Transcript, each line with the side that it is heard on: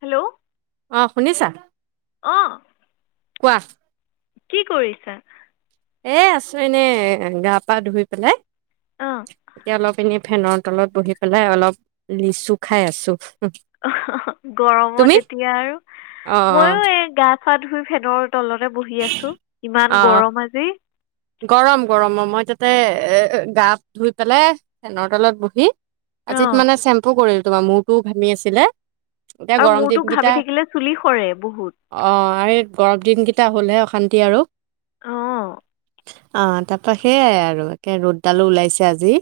left: Hello
right: অ শুনিছা
left: আহ
right: কোৱা
left: কৰিছা
right: এ আছো এনে গা পা ধুই পেলাই
left: অঁ
right: এতিয়া অলপ এনেই ফেনত তলত বহি পেলাই অলপ লিচু খাই আছো তুমি
left: গৰমত এতিয়া আৰু
right: অ
left: মইয়ো এই গা চা ধুই ফেনৰ তলতে বহি আছো
right: অ অ
left: ইমান গৰম আজি
right: গৰম গৰম অ মই তাতে এ গা ধুই পেলাই ফেনৰ তলত বহি আজিত
left: অঁ
right: মানে চেম্পু কৰিলো তোমাৰ মূৰটোও ভাবি আছিলে এতিয়া
left: আৰু
right: গৰম
left: মূৰটো
right: দিন
left: ঘামি
right: কেইটা
left: থাকিলে চুলি সৰে বহুত
right: অ আৰু এই গৰম দিনকেইটা এটা হ'লহে অশান্তি আৰু
left: অ
right: অ তাৰপা সেইয়াই আৰু একে ৰ'দডালো ওলাইছে আজি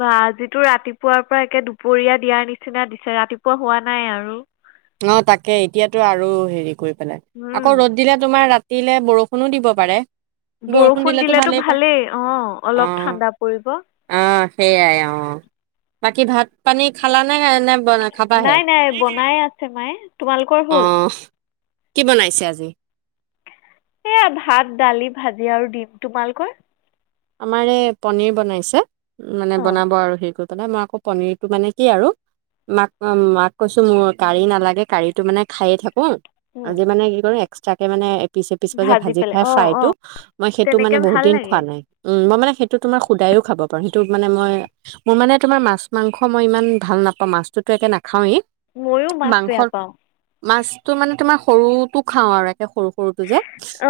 left: বা আজিতো ৰাতিপুৱাৰ পৰা একে দুপৰীয়া দিয়াৰ নিচিনা দিছে ৰাতিপুৱা হোৱা নাই আৰু
right: অ তাকে এতিয়াতো আৰু হেৰি কৰিব পাই আকৌ
left: উম
right: ৰদ দিলে তোমাৰ ৰা দিলে বৰষুণো দিব পাৰে
left: বৰষুণ দিলেতো ভালেই অ অলপ
right: অ',
left: ঠাণ্ডা পৰিব
right: অ', সেইয়াই অ বাকী ভাত পানী খালা নে ন ব খাবা হে
left: চ মাইে তোমালোকৰ হল
right: কি বনাইছে আজি
left: সেয়া ভাত দালি ভাজি আৰু দিম তোমালোকৈ
right: আমাৰ পনীৰ বনাইছা উ মানে বনাব আৰু সেই কত তানে মই আকৌ পনীৰটো মানে কি আৰু মাক মাক কৈছো মোৰ কাঢ়ি নালাগে কাঢ়ীটো মানে খায়ে থাকো
left: অঁ
right: আজি মানে কি কৰে এক্সট্ৰা কে মানে পিছে পিচফা যে ভাজি
left: পেলাই
right: খাই
left: অ
right: ফ্ৰাই
left: অ
right: টো মই সেইটো মানে
left: তেনেকে
right: বহুত
left: ভাল
right: দিন
left: লাগে
right: খোৱা নাই মই মানে সেইটো তোমাৰ সুদায়ও খাব পাৰো সেইটো মানে মই মোৰ মানে তোমাৰ মাছ মাংস মই ই ভাল নাপাও মাছতো একে ন খাওঁৱেই
left: ময়ো মাছ
right: মাংস
left: বেয়া পাওঁ
right: মাছটো মানে তোমাৰ সৰুতো খাওঁ আৰু সৰু সৰুটো যে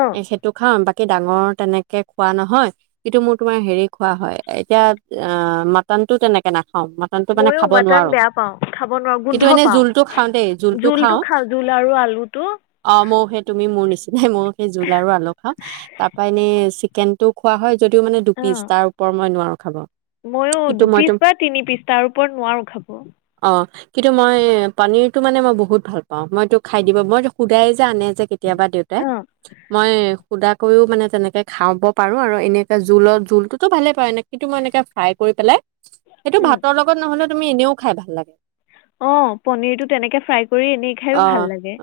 left: অ
right: এ সেইটো খাওঁ বাকী ডাঙৰ তেনেকে খোৱা নহয় কিন্তু মোৰ তোমাৰ হেৰি খোৱা হয় এতিয়া অ মাটনটো তেনেকে নাথে মাটনটো মানে
left: ময়ো
right: খাব
left: মটন
right: নোৱাৰো
left: বেয়া পাওঁ খাব নোৱাৰো
right: কিন্তু
left: গোন্ধ
right: এনে
left: পাওঁ
right: জোলটো খাও দেই জোলটো খাও
left: খাওঁ জোল আৰু আলুটো
right: অ মৌ সে তুমি মোৰ নিচিনা মই সেই জোল আৰু আলু খাওঁ তাৰ পৰা এনে জোলটো খোৱা হয় যদিও মানে
left: অ
right: দুপিছ তাৰ ওপৰ মই নোৱাৰো খাব
left: ময়ো
right: কিন্তু মইতো
left: দুপিচ বা তিনি পিচ তাৰ ওপৰত নোৱাৰো খাবো।
right: অ কিন্তু মই পনীৰটো মানে মই বহুত ভাল পাওঁ। মইটো খ খাই দিব, মই সুদাই যে আনে যে কেতিয়া দেউতাই মই সোধাক কৈও মানে তেনেকে খাব পাৰো আৰু এনে হে জোলত জোলটোতো ভালে পায় এ নে কিন্তু মই এনেকে ফ্ৰাই কৰি পেলাই সেইটো
left: উম
right: ভাতৰ লগত নহ'লে তুমি এনেও খাই ভাল লাগে।
left: অ পনিৰটো তেনেকে ফ্ৰাই কৰি দি খাইয়ো ভাল লাগে।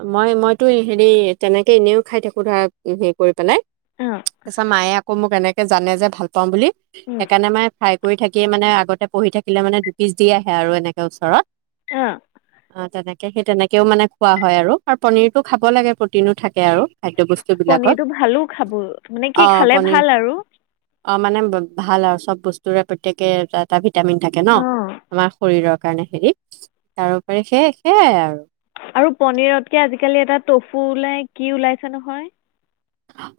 right: তো হেৰি তেনেকে এনেও খাই থাকো ধৱাব হেৰি কৰি পেলাই।
left: অ
right: এছা মায়া কম কানে একে জানে যে ভাল পাওঁ বুলি।
left: উম
right: সেইকাণে মে ফ্ৰাই কৰি থাকিয়ে মানে আগতে পঢ়ি থাকিলে মানে ডুপিচ দি আহে আৰু এনেকে ওচৰত।
left: অ।
right: অ তেনেকে সেই তেনেক কেও মানে খোৱা হয় আৰু পনিৰতটো খাব লাগে প্ৰটিনো থাক
left: পনিৰটো ভালো খাবো মানে কি
right: অ'
left: খালে
right: পনীৰ
left: ভাল আৰু।
right: অ মানে ভাল আৰু চব বস্তুৰে প্ৰত্যেকে এটা এটা ভিত ভিটামিন থাকে ন
left: অ
right: আমাৰ শৰীৰত কাৰণে সি তাৰপৰি সেই, সেয়াই আৰু
left: আৰু পনিৰতকে আজিকালি এটা টফু ওলাই কি ওলাইছে নহয়।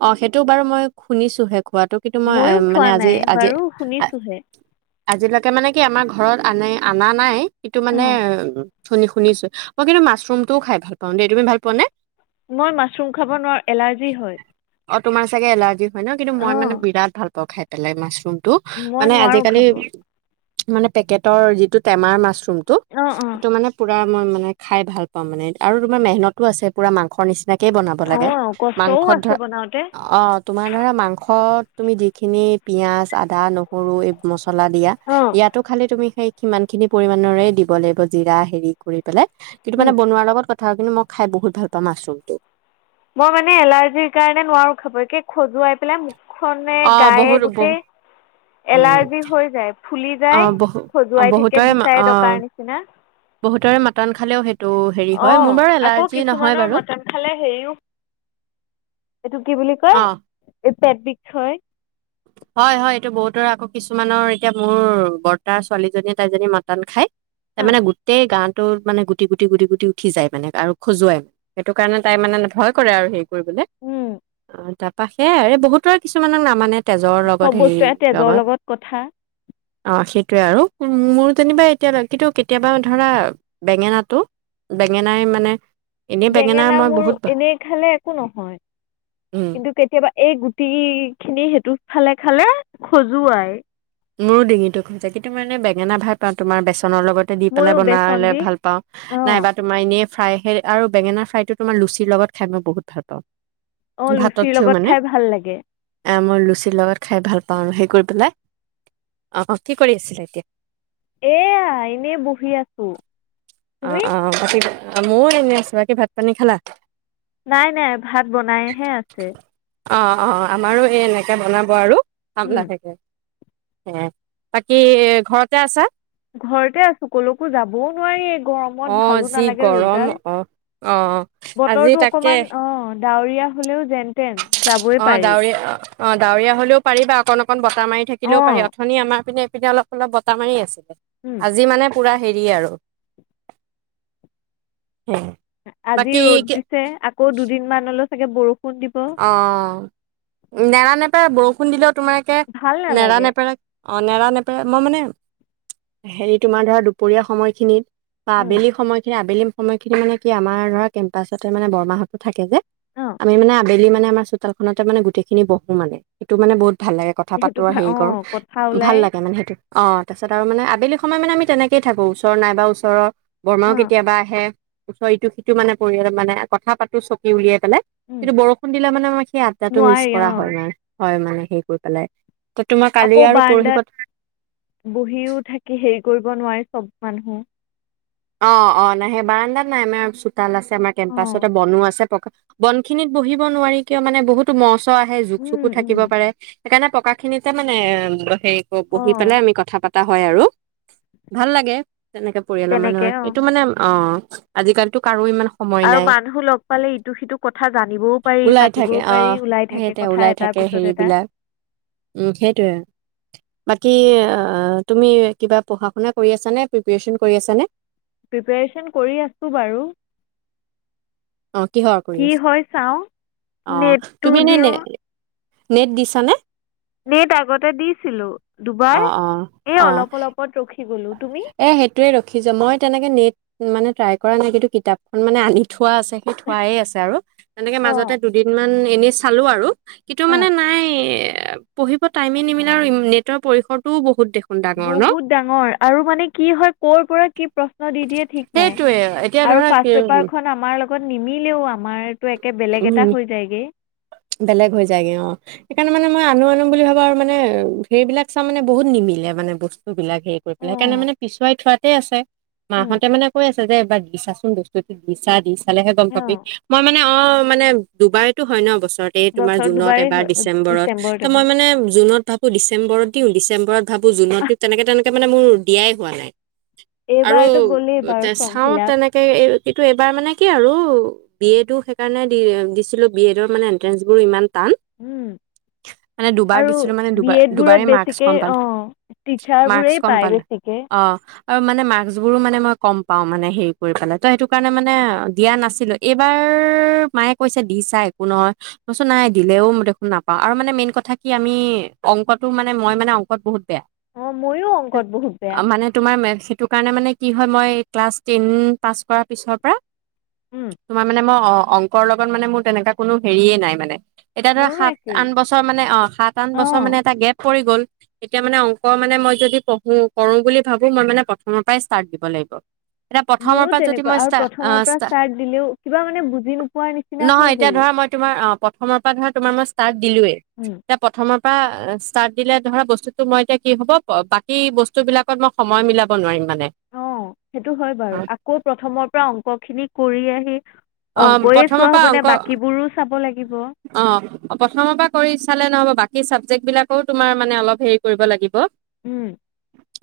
right: অ সেইটো বাৰু মই শুনিছোহে। খোৱাতটো কিন্তু মই
left: ময়ো খোৱা
right: মানে আজি,
left: নাই
right: আজি
left: বাৰু শুনিছোহে
right: আজিলৈকে তাকে মানে কি আমাৰ ঘৰত আনে অনা নাই। সটো
left: অ
right: মানে উ শুনি শুনিছো মই কিন্তু মাছৰুমটোও খাই ভাল পাওঁ দেই। তুমি ভাল পোৱা নে?
left: মই মাছৰুম খাব নোৱাৰো এলাৰ্জি হয়।
right: অ তোমাৰ চাগে এল আজি হয় ন কিন্তু মই
left: অঁ
right: মানে বিৰাট ভাল পাওঁ খাই। এেলাই মাছ্ৰম। টো
left: মই
right: মানে
left: নোৱাৰোঁ
right: আজিকালি।
left: খাব
right: মানে পেকেটৰ যিটো টেমাৰ মাছ। খোমতো
left: অঁ অঁ
right: সেইটো মানে পুৰা মই ম খাই ভাল পাওঁ মানে আৰু তোমাৰ মেহনতো আছে পুৰা মাংস নিচিনা। ভালেই বনাব লাগে
left: অঁ কষ্টও
right: মাংসত
left: আছে
right: ধৰা।
left: বনাওঁতে
right: অ তোমাৰ ধৰা মাংস। তুমি যিখিনি পিয়াজ আদা নহৰু এই মছলা। মচলা দিয়া
left: অঁ
right: ইয়াতো খালি তুমি সেই সিমান খিনি পৰিমানৰে দিব লাগিব জিৰা হেৰি কৰি লে কিন্তু মানে বনোৱাৰ লগত কথাও কিন্তু মই খাই বহুত ভাল পাওঁ মাছৰুমটো।
left: মই মানে এলাৰ্জিৰ কাৰণে নোৱাৰো খাবকে খজুৱাই পেলাই। খনে
right: অ'
left: গায়ে
right: বহুত বহু
left: গোটেই এলাৰ্জি হৈ যায় ফুলি
right: অ'
left: যায়
right: বহু অ',
left: খজুৱাই থাকে
right: বহুতৰে
left: বিচাৰে
right: অ'
left: দকাৰ নিচিনা।
right: বহুতৰে মাতন খালেও সেই
left: অ আকৌ কিছুমানৰ
right: বাৰু
left: মটন খালে হেৰিও এইটো কি বুলি
right: অ'
left: কয় পেট বিষ হয়
right: হয় হয় এইটো বহুতৰ আকৌ কিছুমানৰ এতিয়া মোৰ বৰ্তাৰ ছোৱালীজনীয়ে তাইজনী মটন খায় তাৰ মানে গোটেই গাত। মানে গুটি গুটি গুটি গুটি উঠি যায় মানে আৰু খজুৱাই মানে সেইটো কাৰণে তাই মানে ভয় কৰে আৰু সে কৰিব অ
left: উম,
right: তাত। পাশে বহুতো আৰু কিছুমানক নামানে তেজৰ লগত
left: চব
right: হেৰি
left: বস্তু এ তেজৰ লগত কথা
right: অ সেইটোৱে আৰু মোৰ যেনিবা এতিয়া কিন্তু কেতিয়াবা ধৰা বেঙেনাটো বেঙেনাই মানে এনেই
left: বেঙেনা
right: মই
left: মোৰ
right: বহুত ভা-
left: এনেই খালে একো নহয়
right: উম
left: কিন্তু কেতিয়াবা। এই গুটি খিনি সেইটো খালে খালে খজুৱাই
right: মোৰো ডিঙিটো খজুৱাই কিন্তু মই মানে বেঙেনা ভাল পাওঁ তোমাৰ বেছ। নৰ লগতে দি পেলাই
left: ময়ো বেচন
right: বনলে
left: দি
right: ভাল পাও
left: অঁ
right: নাইবা তোমাৰ এনেই ফ্ৰাই সে আৰু বেঙেনা ফ্ৰাইটো তোমাৰ লুচিৰ লগত খাই মই বহুত ভাল পাওঁ
left: অ
right: ভাতত
left: লুচিৰ
right: থিও
left: লগত
right: মানে
left: খাই ভাল লাগে
right: এ মই লুচিৰ লগত খাই ভাল পাও ন সেই কৰি পেলাই অ কি কৰি আছিলে এতিয়া
left: এয়া এনে বহি আছো
right: অ অ ময়ো এনে আছো বাকী ভাত পানী খালা
left: নাই নাই ভাত বনাইহে আছে
right: অ অ আমাৰো এই এনেকৈ বনাব আৰু খাম
left: উম,
right: লাহেকৈ হ বাকী ঘৰতে আছা
left: ঘৰতে আছো ক'লৈকো যাবও নোৱাৰি গৰমত
right: আহ
left: ভালো
right: যি
left: নালাগে
right: গৰম
left: ৰ'দডাল
right: আহ আহ
left: বতৰটো
right: আজি তাকে
left: অকণমান অঁ ডাৱৰীয়া হ'লেও যেন তেন যাবই
right: অ',
left: পাৰি
right: ডাৱৰীয়া অ-অ, ডাৱৰীয়া হলেও পাৰি বা অকণ-অকণ বতাহ মাৰি থাকিলেও
left: অঁ
right: পাৰি অথনি আমাৰ পিনে পিনে অলপ-অলপ বতাহ মাৰি আছিল। আজি মানে পুৰা হেৰি আৰু।
left: আজি
right: বাকী
left: ৰ'দ দিছে আকৌ দুদিন মানলৈ চাগে বো
right: অ', নান নে এ বৰষুণ দিলত তোমালোকে
left: ভাল
right: নেৰা
left: নালাগে
right: নেপেৰা অঁ, নেৰা নেপেৰা মই মানে হেৰি তোমাৰ ধৰা দুপৰীয়া সময়খিনিত বা আবেলি সময়খিনি, আবেলি সময় খিনি মানে কি আমাৰ ধৰা কেম্পাছতে মানে বৰমাহতো থাকে যে,
left: অঁ
right: আমি মানে বেল মানে আমাৰ চোতালত খনত মানে গোটেই খিনি বহো মানে সটো মানে বহুত ভাল লাগে কথা পাতো
left: সেইটো
right: আৰু
left: ভা-
right: হেৰি
left: অ
right: কৰো
left: কথা ওলাই
right: ভাল লাগে মানে সেইটোত। অঁ, তাৰপিছত আৰু মান আবেলি সময় মান আম তেনেকেই থাকো ওচৰ নাই বা ওচৰৰ
left: অ
right: বৰমাও কেতিয়াবা আহে। উ', ইটো-সিটো মানে পৰিয়াল মানে কথা পাতো চকি উলিয়াই
left: উম
right: কি বৰ দিলে মানে সেই আদদাটো মিছ
left: নোৱাৰি অ
right: কৰা হয় নাই। হয় মানে হে কৰি পেলাই ত তোমাৰ কালি
left: আকৌ
right: আৰু পৰহি
left: বাৰানডাত
right: পত
left: বহিও থাকি। সেই কৰিব নোৱাৰি চব মানুহ
right: অ-অ নাই সেই বাৰানদাত নাই, আমাৰ চোতাল আছে আমাৰ
left: অ
right: কেম্পাছতে বনো আছে। বনখিনিত বহিব নোৱাৰি কিয় মানে বহুতো মস আহে
left: উম
right: জুক-চুকো
left: উম
right: থাকিব পাৰে। সেইকাৰণে পকা খিনি যে মানে সেই কৰো
left: অ
right: বহি পেলাই আমি কথা, পা টা হয় আৰু ভাল লাগে। তেনেকে পৰিয়ালৰ মা সেইটো মানে অ', অ', আজি কালিতো কাৰো ইমান সময়
left: আৰু
right: নাই
left: মানুহ লগ পালে ইটো-সিটো কথা জানিবও পাৰি
right: ওলাই
left: পাতিবও
right: থাকে অ
left: পাৰি ওলাই থাকে
right: সেইতে
left: কথা
right: ওলাই
left: এটাৰ
right: থাকে
left: পিছত এটা।
right: হেৰিবিলাক কি তুমি কিবা পঢ়া শুনা কৰি আছানে? প্ৰিপেৰেচন কৰি আছানে?
left: প্ৰিপৰেশন কৰি আছো বাৰু
right: অ কিহৰ কৰি
left: কি
right: আছা
left: হয় চাও
right: আহ
left: নেটটো
right: তুমি এনে
left: দিও
right: নে নেট দিছানে
left: নেট আগতে দিছিলো দুবাৰ
right: অ অ
left: এই
right: অ
left: অলপ অলপত ৰখি গলো তুমি
right: এ সেইটোৱে ৰখি যাই মই তেনেকে নিট মানে ট্ৰাই কৰা নাই কিন্তু কিতাপখন মানে আনি থো থোৱা আছে সেই থোৱাই আছে আৰু তেনেকে
left: অ
right: মাজতে দুদিনমান এনেই চালোঁ আৰু কিন্তু
left: অ
right: মানে নাই এ পঢ়িব টাইমে নিমিলে আৰু নেটৰ পৰিসৰটোও বহু হুত দেখোন ডাঙৰ ন
left: বহুত ডাঙৰ আৰু মানে কি হয় ক'ৰ পৰা কি প্ৰশ্ন দি দিয়ে ঠিক নাই
right: সেইটোৱে এতিয়া
left: আৰু
right: ধৰা কি
left: ফাৰ্ষ্ট পেপাৰখন আমাৰ লগত নিমিলেও আমাৰ
right: উম্ বেলেগ হৈ যায়গে অ সেইকাৰণে মানে মই আনো আ নো বুলি ভাবো আৰু মানে সেইবিলাক চাই মানে বহুত নিমিলে মানে বস্তুবিলাক হেৰি কৰি পেলাই সেইকাৰণে
left: অ',
right: মানে পিছুৱাই থোৱাতে আছে মা
left: উম।
right: হঁতে মানে কৈ আছে যে এবাৰ দি চাছো ন দিছা দিচ চালেহে গম পাবি
left: অ',
right: মই মানে অ মানে দুবাৰেতো হয় ন বস্তু এ তোমাৰ
left: বছৰত
right: জুনত
left: দুবাৰেই
right: এবাৰ
left: হয়
right: ডিচম্বৰত
left: ডিচেম্বৰত
right: ত মই
left: এবাৰ।
right: মানে জুনত ভাবো ডিচেম্বৰত দিওঁ ডিচেম্ব ডিচেম্বত ভাবো জুনত
left: আহ,
right: দিওঁ তেনেকে তেনেকে মানে মোৰ দিয়াই হোৱা নাই আৰু
left: এইবাৰতো গ'লেই বাৰু ফৰ্ম
right: চাওঁ
left: ফিল আপ।
right: তেনেকে কিন্তু এইবাৰ মানে কি আৰু বি এ টো সেইকাৰণে দি দিছিলো বি এডৰ মানে এন্ট্ৰেন্ঞ্চ বোৰ ইমান টান
left: উম
right: মানে দুবাৰ
left: আৰু
right: দিছিলো মানে
left: বি
right: দুবাৰ
left: এড
right: দুবাৰেই
left: বোৰত
right: মাৰ্কচ
left: বেছিকে
right: কম পালো
left: অ টিচাৰ
right: মাৰ্কচ
left: বোৰেই
right: কম
left: পায়
right: পালো
left: বেছিকে
right: অ আৰু মানে মাৰ্কচবোৰো মানে মই কম পাওঁ মানে হেৰি কৰি পেলাই তো সেইটো কাৰণে মানে দিয়া নাছিলোঁ এইবাৰ মায়ে কৈছে দি চা একো নহয় ম‌ই কৈছো নাই দিলেও মই দেখোন নাপাওঁ আৰু মানে মেইন কথা কি আমি অংকটো মানে মই মানে অংকত বহুত বেয়া
left: অ', ময়ো অংকত বহুত বেয়া।
right: আৰু মানে তোমাৰ মেথছ শি টোৰ কাৰণে মানে কি হয় মই ক্লাছ টেন পাছ কৰা পিছৰ পৰা
left: উম।
right: তোমাৰ মানে মই অ অংক অংকৰ লগত মানে মোৰ তেনেকুৱা কোনো হেৰিয়ে নাই মানে এতিয়া ধৰা
left: মোৰো
right: সাত
left: একেই
right: আঠ বছৰ মানে অ সাত আঠ
left: অ'।
right: বছৰ মানে এটা গেপ পৰি গ'ল। তেতিয়া মানে অংক মানে মই যদি পঢ়ো কৰো বুলি ভাবো মই মানে প্ৰথমৰ পৰাই ষ্টাৰ্ট দিব লাগিব। প্ৰথমৰ
left: মোৰো
right: পৰা যদি
left: তেনেকুৱা
right: মই
left: আৰু
right: ষ্টা অ
left: প্ৰথমৰ পৰা
right: ষ্টা
left: ষ্টাৰ্ট দিলেও কিবা মানে বুজি নো
right: নহয় এতিয়া ধৰা মই তোমাৰ অ অসমৰ পৰা ধৰা তোমাৰ মই ষ্টাত দিলো
left: উম।
right: এয়া প্ৰথমৰ প্ৰথমৰ পৰা ষ্টাৰট দিলে ধৰা, বস্তুতো মই এতিয়া কি হ'ব বাকী বস্তু বিলাকত মই সময় মিলাব নোৱাৰিম। মানে
left: অ সেইটো হয় বাৰু। আকৌ প্ৰথমৰ পৰা অংক খিনি কৰি আহি
right: অ
left: অংকয়ে
right: প্ৰথমৰ
left: চোৱা
right: পৰা
left: হ'বনে
right: অংক
left: বাকীবোৰো চাব লাগিব
right: অ প্ৰথমৰ পৰা কৰি চালে নহ'ব বাকী বাকী চাবজেক্ট বিলাকো তোমাৰ মানে অলপ হেৰি কৰিব লাগিব
left: উম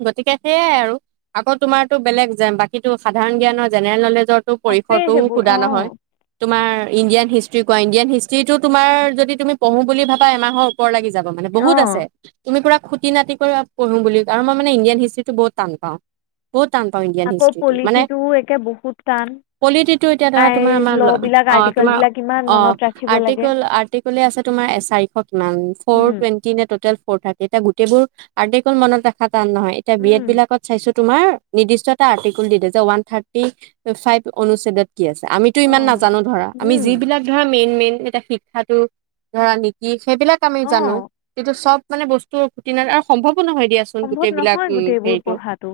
right: গতিকে সেইয়াই আৰু আকৌ তোমাৰতো বেলেগ বাকী টো সাধাৰণ জ্ঞানৰ জেনেৰেল নলেজ সুত্ৰটো পৰিসৰটো
left: উ
right: তোমাৰ ইণ্ডিয়ান হিষ্ট্ৰী কোৱা ইণ্ডিয়ান হিষ্ট্ৰ্ৰী তো তোমাৰ যদি তুমি পঢ়ো বুলি ভাবা এমাহৰ ওপৰ লাগিছে। যাব মানে বহুত
left: অঁ
right: আছে তুমি পুৰা খুটি নাতি কৰি পঢ়ো বুলি আৰু মই মানে ইণ্ডিয়ান হিষ্ট্ৰ্ৰীটো বহুত টান পাওঁ। বহুত টান পাওঁ। ইণ্ডিয়ান
left: আকৌ
right: হিষ্ট্ৰিটো মানে
left: পলিটিটোও একে বহুত টান
right: পলিট
left: আই
right: তোমাৰ আমাৰ
left: ল'বিলাক
right: আ তোমাৰ
left: আৰ্টিকলবিলাক ইমান
right: আ
left: মনত ৰাখিব লাগে
right: আৰ্তিকুলে আৰ্তিকুলে আছে তোমাৰ চাৰিশ কিমান ফৰ টোৱেনটি নে টোটেল ফ'ৰ থাৰতি তা গোটেইবোৰ আৰ্টিকুল মনত ৰাখা নহয় এতিয়া বি এড বিলাকত চাইছো তোমাৰ নিৰ্দিষ্ট এটা আটিকুল দি যে ৱান থাৰ্টি ফাইভ অণু কি আছে আমিতো ইমান
left: অঁ
right: নাজানো ধৰা। আমি যিবিলাক ধৰা মেইন মেইন। এতিয়া শিক্ষাটো ধৰা নেকি। সেইবিলাক আমি জানো
left: অঁ
right: যিটো চব। মানে বস্তু টি ন আৰু সম্ভৱ নহয় দিয়াচোন
left: সম্ভৱ
right: গোটেই বিলাক
left: নহয়
right: উ
left: গোটেইবোৰ
right: হেৰিটো
left: পঢ়াটো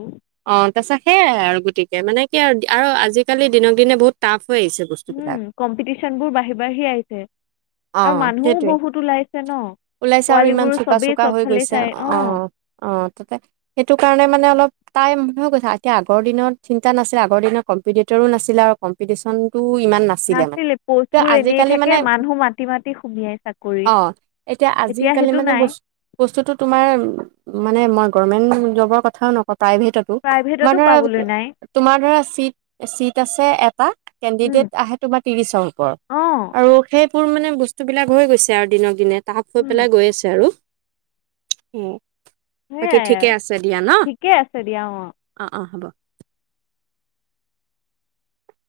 right: অ তাৰ পাছ সেয়াই আৰু গতিকে মানে কি আৰু আৰু আজিকালি দিনক দিনে বহুত। তাফ
left: উম কম্পিটিশন বোৰ বাঢ়ি, বাঢ়ি আহিছে
right: অ
left: আৰু মানুহও
right: সেইটোৱে
left: বহুত ওলাইছে ন
right: ওলাইছে আৰু
left: পোৱালী
right: ইমান
left: বোৰ
right: চোকা
left: চবেই
right: চোকা হৈ
left: চবফালে
right: গৈছে
left: চাই অ।
right: অ তাতে সেইটো কাৰণে মানে অলপ তাই ম হৈ গৈছে, এতিয়া আগৰ দিনত চিন্তা নাছিল আগৰ দিনত কম্পিটিটৰো নাছিলে আৰু ক কম্পিটিচন টো ইমান নাছিলে মানে, ত
left: প'ষ্টবোৰ
right: আজি
left: এনেই
right: কালি
left: থাকে
right: মানে
left: মানুহ মাতি মাতি সুমিয়াই চাকৰিত
right: অ এতিয়া আজিকালি
left: সেইটো
right: বস্তুটো
left: নাই
right: মানে বস্তুটো তোমাৰ মানে গৰমেণ্ট জবৰ কথাও নকয়। প্ৰাইভেটতো তোমাৰ
left: প্ৰাইভেটতো পাবলৈ
right: ধৰা
left: নাই
right: তোমাৰ ধৰা চিট চিট আছে। কেনডিডেট আহে তোমাৰ ত্ৰিশৰ ওপৰত
left: অঁ
right: আৰু সেই সেইবোৰ মানে বস্তুবিলাক হৈ গৈছে আৰু দিনক দিনে টাফ হৈ পেলাই গৈ আছে আৰু উম বাকী
left: সেয়াই
right: ঠিকে
left: আৰু
right: আছে দিয়া ন
left: ঠিকে আছে দিয়া অঁ
right: অ অ হ'ব।